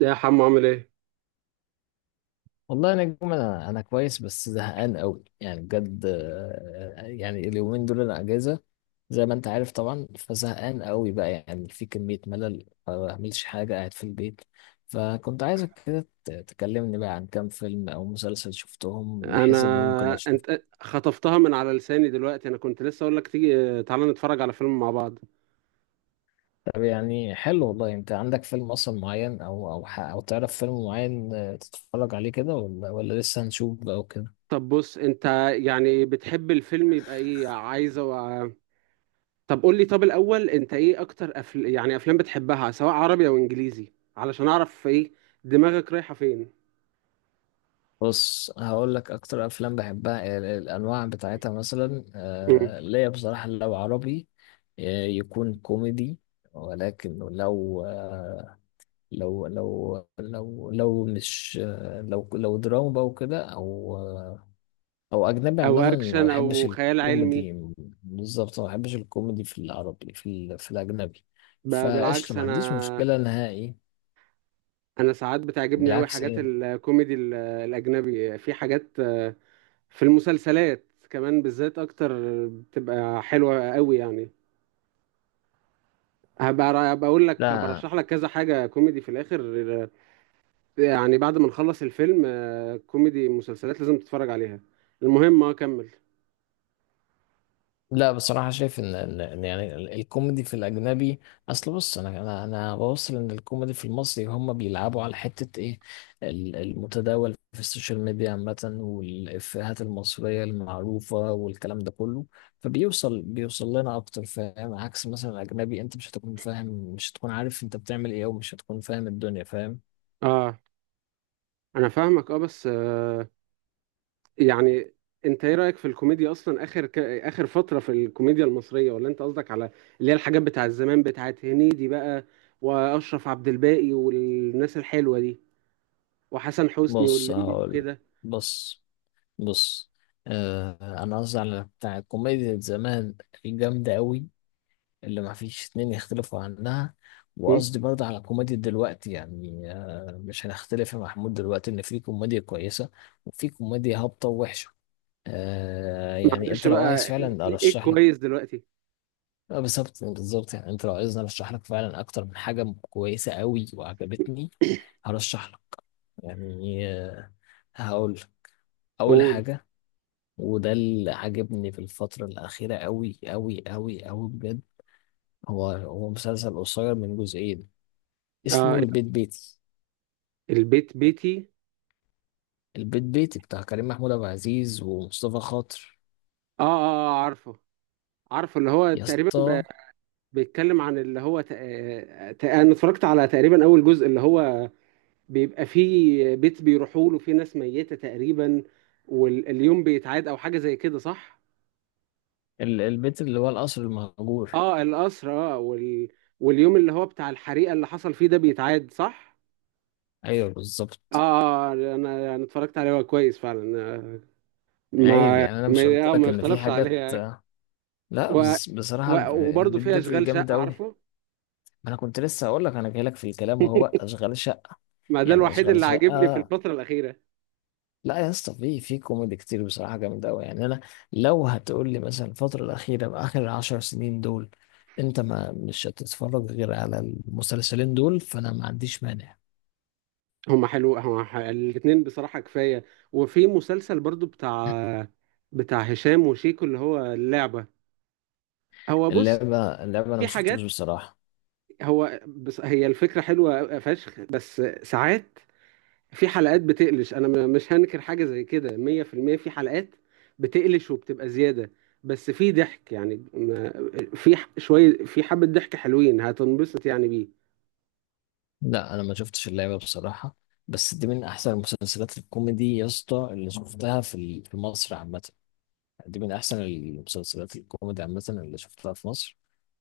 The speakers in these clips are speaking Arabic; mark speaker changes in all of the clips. Speaker 1: يا حمو عامل ايه؟
Speaker 2: والله يا نجم، انا كويس، بس زهقان قوي يعني بجد. يعني اليومين دول انا اجازه، زي ما انت عارف طبعا، فزهقان قوي بقى، يعني في كميه ملل، ما بعملش حاجه قاعد في البيت. فكنت عايزك كده تكلمني بقى عن كام فيلم او مسلسل شفتهم، بحيث ان ممكن
Speaker 1: انا
Speaker 2: اشوف.
Speaker 1: انت خطفتها من على لساني دلوقتي، انا كنت لسه اقول لك تيجي تعالى نتفرج على فيلم مع بعض.
Speaker 2: طب يعني حلو والله، انت عندك فيلم اصلا معين، او تعرف فيلم معين تتفرج عليه كده، ولا لسه هنشوف بقى؟
Speaker 1: طب بص انت، يعني بتحب الفيلم يبقى ايه عايزه طب قول لي، طب الاول انت ايه اكتر أفل... يعني افلام بتحبها، سواء عربي او انجليزي، علشان اعرف ايه دماغك رايحه فين.
Speaker 2: بص، هقول لك اكتر افلام بحبها الانواع بتاعتها، مثلا
Speaker 1: مم.
Speaker 2: ليا بصراحه، لو عربي يكون كوميدي، ولكن لو مش آه، لو لو دراما بقى وكده، او اجنبي
Speaker 1: او
Speaker 2: عامه ما
Speaker 1: اكشن
Speaker 2: بحبش
Speaker 1: او خيال علمي.
Speaker 2: الكوميدي. بالظبط، ما بحبش الكوميدي في العربي، في الاجنبي، فقشطه
Speaker 1: بالعكس،
Speaker 2: ما عنديش
Speaker 1: انا
Speaker 2: مشكله نهائي.
Speaker 1: انا ساعات بتعجبني قوي
Speaker 2: بالعكس،
Speaker 1: حاجات
Speaker 2: ايه؟
Speaker 1: الكوميدي الاجنبي، في حاجات في المسلسلات كمان بالذات، اكتر بتبقى حلوه قوي يعني. هبقى اقول لك، هبقى
Speaker 2: لا،
Speaker 1: ارشح لك كذا حاجه كوميدي في الاخر، يعني بعد ما نخلص الفيلم. كوميدي مسلسلات لازم تتفرج عليها. المهم كمل.
Speaker 2: لا، بصراحة شايف إن يعني الكوميدي في الأجنبي. أصل بص، أنا بوصل إن الكوميدي في المصري، هم بيلعبوا على حتة إيه؟ المتداول في السوشيال ميديا عامة، والإفيهات المصرية المعروفة، والكلام ده كله. فبيوصل لنا أكتر، فاهم؟ عكس مثلا الأجنبي، أنت مش هتكون فاهم، مش هتكون عارف أنت بتعمل إيه، ومش هتكون فاهم الدنيا، فاهم؟
Speaker 1: اه انا فاهمك، اه بس آه يعني انت ايه رايك في الكوميديا اصلا؟ اخر اخر فتره في الكوميديا المصريه، ولا انت قصدك على اللي هي الحاجات بتاع زمان، بتاعت هنيدي بقى، واشرف عبد الباقي والناس الحلوه دي، وحسن حسني
Speaker 2: بص
Speaker 1: واللمبي
Speaker 2: هقول
Speaker 1: وكده؟
Speaker 2: بص بص أنا قصدي على بتاع الكوميديا زمان، الجامدة أوي، اللي ما فيش اتنين يختلفوا عنها. وقصدي برضه على كوميديا دلوقتي، يعني مش هنختلف يا محمود دلوقتي ان في كوميديا كويسة، وفي كوميديا هابطة ووحشة. يعني
Speaker 1: معلش
Speaker 2: انت لو عايز
Speaker 1: بقى،
Speaker 2: فعلا
Speaker 1: ايه إيه
Speaker 2: ارشح لك،
Speaker 1: كويس دلوقتي؟
Speaker 2: بالظبط بالظبط. يعني انت لو عايزني ارشح لك فعلا اكتر من حاجة كويسة قوي وعجبتني، هرشح لك. يعني، هقول اول
Speaker 1: قول.
Speaker 2: حاجة، وده اللي عجبني في الفترة الأخيرة قوي قوي قوي قوي بجد. هو مسلسل قصير من جزئين، اسمه
Speaker 1: اه،
Speaker 2: البيت بيتي.
Speaker 1: البيت بيتي.
Speaker 2: البيت بيتي بتاع كريم محمود عبد العزيز ومصطفى خاطر،
Speaker 1: اه اه، عارفه، عارفه، اللي هو
Speaker 2: يا
Speaker 1: تقريبا
Speaker 2: اسطى.
Speaker 1: بيتكلم عن اللي هو انا اتفرجت على تقريبا اول جزء، اللي هو بيبقى فيه بيت بيروحوا له، فيه ناس ميتة تقريبا، واليوم بيتعاد او حاجة زي كده، صح؟
Speaker 2: البيت اللي هو القصر المهجور،
Speaker 1: اه القصر، اه واليوم اللي هو بتاع الحريقة اللي حصل فيه ده بيتعاد، صح؟
Speaker 2: ايوه
Speaker 1: اه،
Speaker 2: بالظبط.
Speaker 1: انا اتفرجت عليه، هو كويس فعلا.
Speaker 2: عيب يعني، انا مش قلت
Speaker 1: ما
Speaker 2: لك ان في
Speaker 1: يختلفش
Speaker 2: حاجات؟
Speaker 1: عليه.
Speaker 2: لا
Speaker 1: و...
Speaker 2: بس بصراحه الب-
Speaker 1: وبرضه
Speaker 2: البيت
Speaker 1: فيها
Speaker 2: بيتي
Speaker 1: اشغال
Speaker 2: جامد
Speaker 1: شقه،
Speaker 2: قوي.
Speaker 1: عارفه.
Speaker 2: انا كنت لسه هقول لك، انا جاي لك في الكلام اهو بقى، اشغال شقه.
Speaker 1: ما ده
Speaker 2: يعني
Speaker 1: الوحيد
Speaker 2: اشغال
Speaker 1: اللي عاجبني في
Speaker 2: شقه.
Speaker 1: الفتره الاخيره.
Speaker 2: لا يا اسطى، في كوميدي كتير بصراحه جامد قوي، يعني انا لو هتقول لي مثلا الفتره الاخيره اخر 10 سنين دول، انت ما مش هتتفرج غير على المسلسلين دول، فانا ما عنديش مانع.
Speaker 1: هما حلو، الاتنين بصراحه كفايه. وفي مسلسل برضه بتاع هشام وشيكو، اللي هو اللعبه. هو بص،
Speaker 2: اللعبه، انا ما
Speaker 1: في
Speaker 2: شفتوش
Speaker 1: حاجات،
Speaker 2: بصراحه.
Speaker 1: هو بس هي الفكره حلوه فشخ، بس ساعات في حلقات بتقلش. انا مش هنكر، حاجه زي كده 100% في المية. في حلقات بتقلش وبتبقى زياده، بس في ضحك يعني، شويه، في حبه ضحك حلوين، هتنبسط يعني بيه.
Speaker 2: لا انا ما شفتش اللعبه بصراحه، بس دي من احسن المسلسلات الكوميدي يا اسطى، اللي شفتها في مصر عامه. دي من أحسن المسلسلات الكوميدي عامة اللي شفتها في مصر،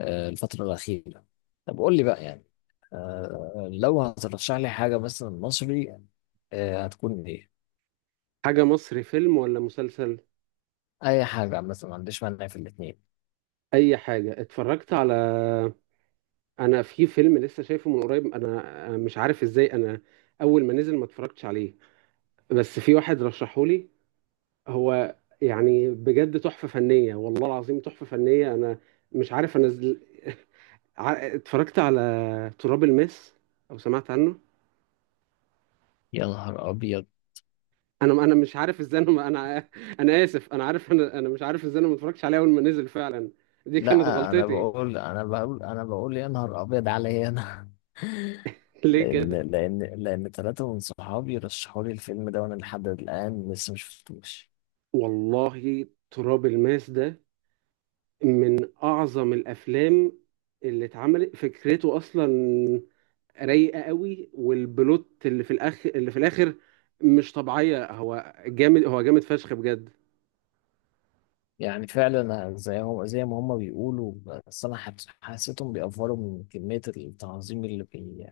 Speaker 2: الفترة الأخيرة. طب قول لي بقى، يعني لو هترشح لي حاجة مثلا مصري، هتكون إيه؟
Speaker 1: حاجة مصري، فيلم ولا مسلسل؟
Speaker 2: أي حاجة مثلا، ما عنديش مانع في الاتنين.
Speaker 1: أي حاجة اتفرجت على، أنا في فيلم لسه شايفه من قريب. أنا مش عارف إزاي أنا أول ما نزل ما اتفرجتش عليه. بس في واحد رشحولي، هو يعني بجد تحفة فنية، والله العظيم تحفة فنية. أنا مش عارف، أنا اتفرجت على تراب الماس، أو سمعت عنه؟
Speaker 2: يا نهار أبيض!
Speaker 1: أنا مش عارف إزاي أنا ما- أنا أنا آسف، أنا عارف، أنا مش عارف إزاي أنا ما اتفرجتش عليه أول ما نزل فعلا. دي كانت
Speaker 2: لا، أنا
Speaker 1: غلطتي.
Speaker 2: بقول أنا بقول أنا بقول يا نهار أبيض عليا أنا.
Speaker 1: ليه
Speaker 2: لأن
Speaker 1: كده؟
Speaker 2: لأن لأن 3 من صحابي رشحوا لي الفيلم ده، وأنا لحد الآن لسه مشفتوش.
Speaker 1: والله تراب الماس ده من أعظم الأفلام اللي اتعملت، فكرته أصلا رايقة قوي، والبلوت اللي في الآخر، اللي في الآخر مش طبيعية، هو جامد، هو جامد فشخ بجد.
Speaker 2: يعني فعلا، زي ما هم بيقولوا، بس انا حسيتهم بيأفوروا من كمية التعظيم اللي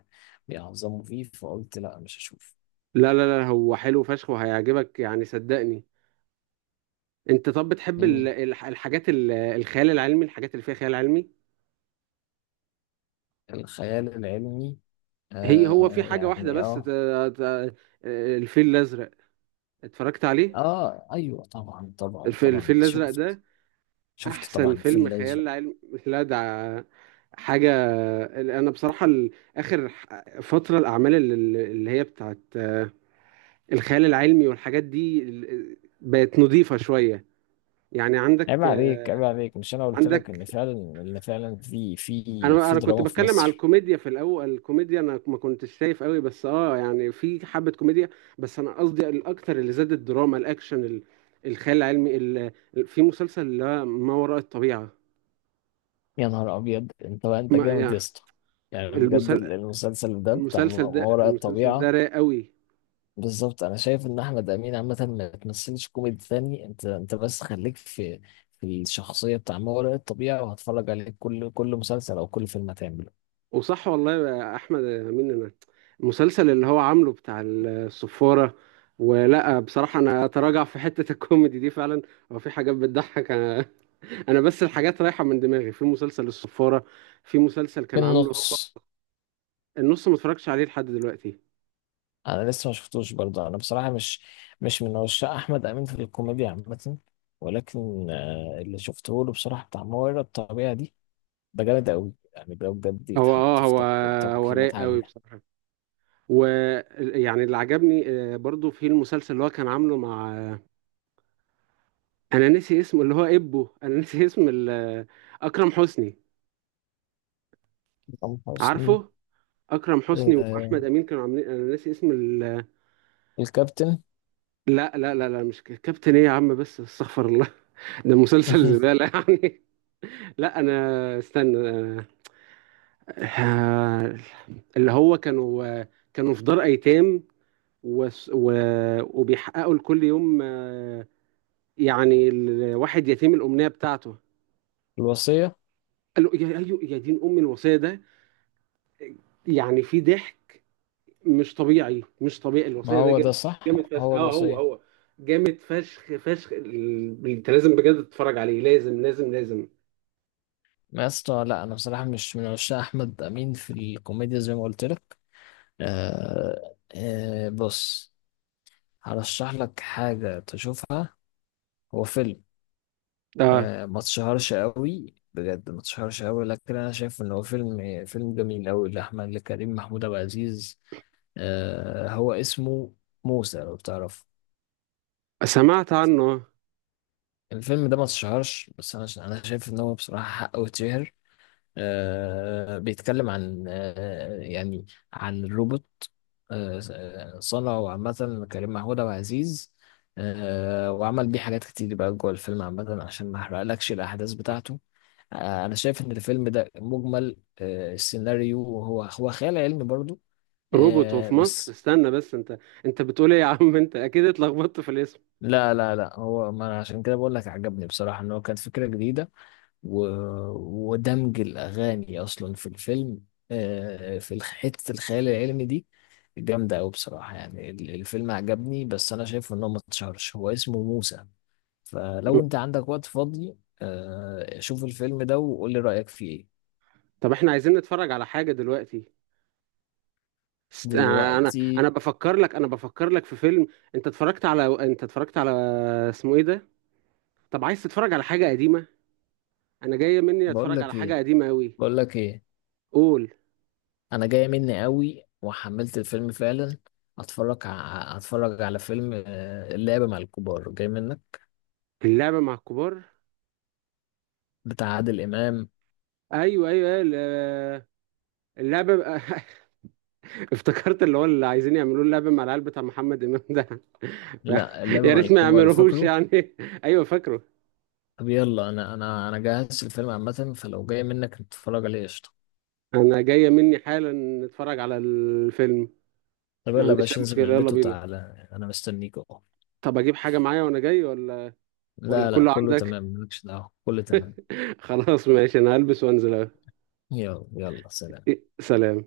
Speaker 2: بيعظموا فيه، فقلت لا، مش هشوف.
Speaker 1: لا، هو حلو فشخ وهيعجبك يعني، صدقني. أنت طب بتحب
Speaker 2: مم.
Speaker 1: الحاجات الخيال العلمي، الحاجات اللي فيها خيال علمي؟
Speaker 2: الخيال العلمي،
Speaker 1: هي هو في حاجة واحدة
Speaker 2: يعني
Speaker 1: بس،
Speaker 2: اه.
Speaker 1: ت- الفيل الأزرق، اتفرجت عليه؟
Speaker 2: اه، ايوه طبعا طبعا طبعا
Speaker 1: الفيل الأزرق
Speaker 2: شفت.
Speaker 1: ده
Speaker 2: شفت
Speaker 1: احسن
Speaker 2: طبعا، في
Speaker 1: فيلم
Speaker 2: الازرق.
Speaker 1: خيال علمي. لا ده حاجه. انا بصراحه فتره الاعمال اللي هي بتاعت الخيال العلمي والحاجات دي بقت نظيفه شويه. يعني عندك،
Speaker 2: عيب عليك، عيب عليك، مش انا قلت لك ان
Speaker 1: عندك،
Speaker 2: فعلا ان فعلا في في
Speaker 1: انا
Speaker 2: في
Speaker 1: انا كنت
Speaker 2: دراما في
Speaker 1: بتكلم على
Speaker 2: مصر؟
Speaker 1: الكوميديا في الاول، الكوميديا انا ما كنتش شايف قوي، بس اه يعني في حبه كوميديا. بس انا قصدي الاكتر اللي زاد، الدراما، الاكشن، الخيال العلمي، في مسلسل اللي هو ما وراء الطبيعه.
Speaker 2: يا نهار ابيض، انت بقى انت
Speaker 1: ما
Speaker 2: جامد
Speaker 1: يعني،
Speaker 2: يا اسطى! يعني بجد،
Speaker 1: المسلسل
Speaker 2: المسلسل ده بتاع ما
Speaker 1: المسلسل ده
Speaker 2: وراء
Speaker 1: المسلسل ده
Speaker 2: الطبيعة.
Speaker 1: رايق قوي.
Speaker 2: بالظبط، انا شايف ان احمد امين عامه ما تمثلش كوميدي تاني. انت بس خليك في الشخصيه بتاع ما وراء الطبيعه، وهتفرج عليه كل مسلسل او كل فيلم هتعمله.
Speaker 1: وصح والله يا احمد يا امين، انا المسلسل اللي هو عامله بتاع الصفارة، ولا بصراحة انا اتراجع في حتة الكوميدي دي فعلا، هو في حاجات بتضحك. انا انا بس الحاجات رايحة من دماغي، في مسلسل الصفارة، في مسلسل
Speaker 2: في
Speaker 1: كان عامله هو
Speaker 2: النص.
Speaker 1: النص، ما اتفرجتش عليه لحد دلوقتي.
Speaker 2: انا لسه ما شفتوش برضه، انا بصراحه مش من عشاق احمد امين في الكوميديا عامه. ولكن اللي شفته له بصراحه، بتاع ما وراء الطبيعه دي، ده جامد قوي. يعني ده بجد
Speaker 1: هو اه
Speaker 2: يتحط في
Speaker 1: هو
Speaker 2: تق-
Speaker 1: هو
Speaker 2: تقييمات
Speaker 1: رايق قوي
Speaker 2: عاليه.
Speaker 1: بصراحة. ويعني اللي عجبني، برضو في المسلسل اللي هو كان عامله مع، انا نسي اسمه اللي هو ابو، انا نسي اسم اكرم حسني.
Speaker 2: حسام حسني،
Speaker 1: عارفه، اكرم حسني
Speaker 2: آه،
Speaker 1: واحمد امين كانوا عاملين، انا نسي اسم
Speaker 2: الكابتن.
Speaker 1: لا مش كابتن، ايه يا عم؟ بس استغفر الله، ده مسلسل زبالة يعني. لا انا استنى، آه، اللي هو كانوا، كانوا في دار ايتام، و... و... وبيحققوا لكل يوم، يعني الواحد يتيم الامنية بتاعته.
Speaker 2: الوصية.
Speaker 1: قالوا يا أيوة يا دين ام، الوصية ده، يعني في ضحك مش طبيعي، مش طبيعي،
Speaker 2: ما
Speaker 1: الوصية ده
Speaker 2: هو ده
Speaker 1: جامد،
Speaker 2: صح!
Speaker 1: جامد فشخ.
Speaker 2: هو
Speaker 1: اه هو،
Speaker 2: الوصية.
Speaker 1: هو جامد فشخ فشخ. انت لازم بجد تتفرج عليه، لازم لازم لازم.
Speaker 2: ما يا اسطى، لا انا بصراحة مش من عشاق احمد امين في الكوميديا زي ما قلت لك. بص، هرشح لك حاجة تشوفها. هو فيلم،
Speaker 1: اه
Speaker 2: ما تشهرش قوي بجد. ما تشهرش قوي، لكن انا شايف ان هو فيلم فيلم جميل قوي لكريم محمود عبد العزيز. هو اسمه موسى، لو بتعرف.
Speaker 1: سمعت عنه.
Speaker 2: الفيلم ده ما تشهرش، بس انا شايف ان هو بصراحة حقه يتشهر. بيتكلم عن، يعني، عن روبوت. صنعه عامة كريم محمود عبد العزيز، وعمل بيه حاجات كتير بقى جوه الفيلم عامة، عشان ما احرقلكش الأحداث بتاعته. أنا شايف إن الفيلم ده مجمل، السيناريو، هو خيال علمي برضو،
Speaker 1: روبوت وفي مصر؟
Speaker 2: بس.
Speaker 1: استنى بس، انت انت بتقول ايه يا عم؟ انت اكيد اتلخبطت في الاسم.
Speaker 2: لا، لا، لا، هو ما أنا عشان كده بقول لك عجبني بصراحة، إن هو كانت فكرة جديدة، و... ودمج الأغاني أصلا في الفيلم، في حتة الخيال العلمي دي. جامدة أوي بصراحة، يعني الفيلم عجبني، بس أنا شايف إن هو ما اتشهرش. هو اسمه موسى،
Speaker 1: م.
Speaker 2: فلو أنت عندك وقت فاضي شوف الفيلم ده وقول لي رأيك فيه إيه.
Speaker 1: طب احنا عايزين نتفرج على حاجة دلوقتي. است... آه، انا
Speaker 2: دلوقتي؟
Speaker 1: بفكر لك، انا بفكر لك في فيلم. انت اتفرجت على، انت اتفرجت على، اسمه ايه ده؟ طب عايز تتفرج على حاجة قديمة؟ انا جاية مني
Speaker 2: بقول
Speaker 1: اتفرج
Speaker 2: لك
Speaker 1: على حاجة
Speaker 2: إيه،
Speaker 1: قديمة قوي.
Speaker 2: بقول لك إيه،
Speaker 1: قول.
Speaker 2: أنا جاية مني أوي وحملت الفيلم فعلا. هتفرج على فيلم اللعبة مع الكبار، جاي منك؟
Speaker 1: اللعبة مع الكبار،
Speaker 2: بتاع عادل إمام.
Speaker 1: ايوه أيوة، اللعبه بقى- افتكرت اللي هو اللي عايزين يعملوه اللعبه مع العيال بتاع محمد امام ده.
Speaker 2: لا، اللعبة
Speaker 1: يا
Speaker 2: مع
Speaker 1: ريت ما
Speaker 2: الكبار،
Speaker 1: يعملوهوش
Speaker 2: فاكره؟
Speaker 1: يعني. ايوه فاكره.
Speaker 2: طب يلا، انا جهزت الفيلم عامة، فلو جاي منك نتفرج عليه، قشطة.
Speaker 1: انا جايه مني حالا نتفرج على الفيلم.
Speaker 2: طب
Speaker 1: ما
Speaker 2: يلا يا
Speaker 1: عنديش اي
Speaker 2: باشا، انزل من
Speaker 1: مشكله، يلا
Speaker 2: البيت
Speaker 1: بينا.
Speaker 2: وتعالى، انا مستنيك اهو.
Speaker 1: طب اجيب حاجه معايا وانا جاي ولا ولا
Speaker 2: لا، لا،
Speaker 1: كله
Speaker 2: كله تمام،
Speaker 1: عندك؟
Speaker 2: مالكش دعوة، كله تمام.
Speaker 1: خلاص ماشي، انا هلبس وانزل أهو.
Speaker 2: يلا يلا، سلام.
Speaker 1: إيه، سلام.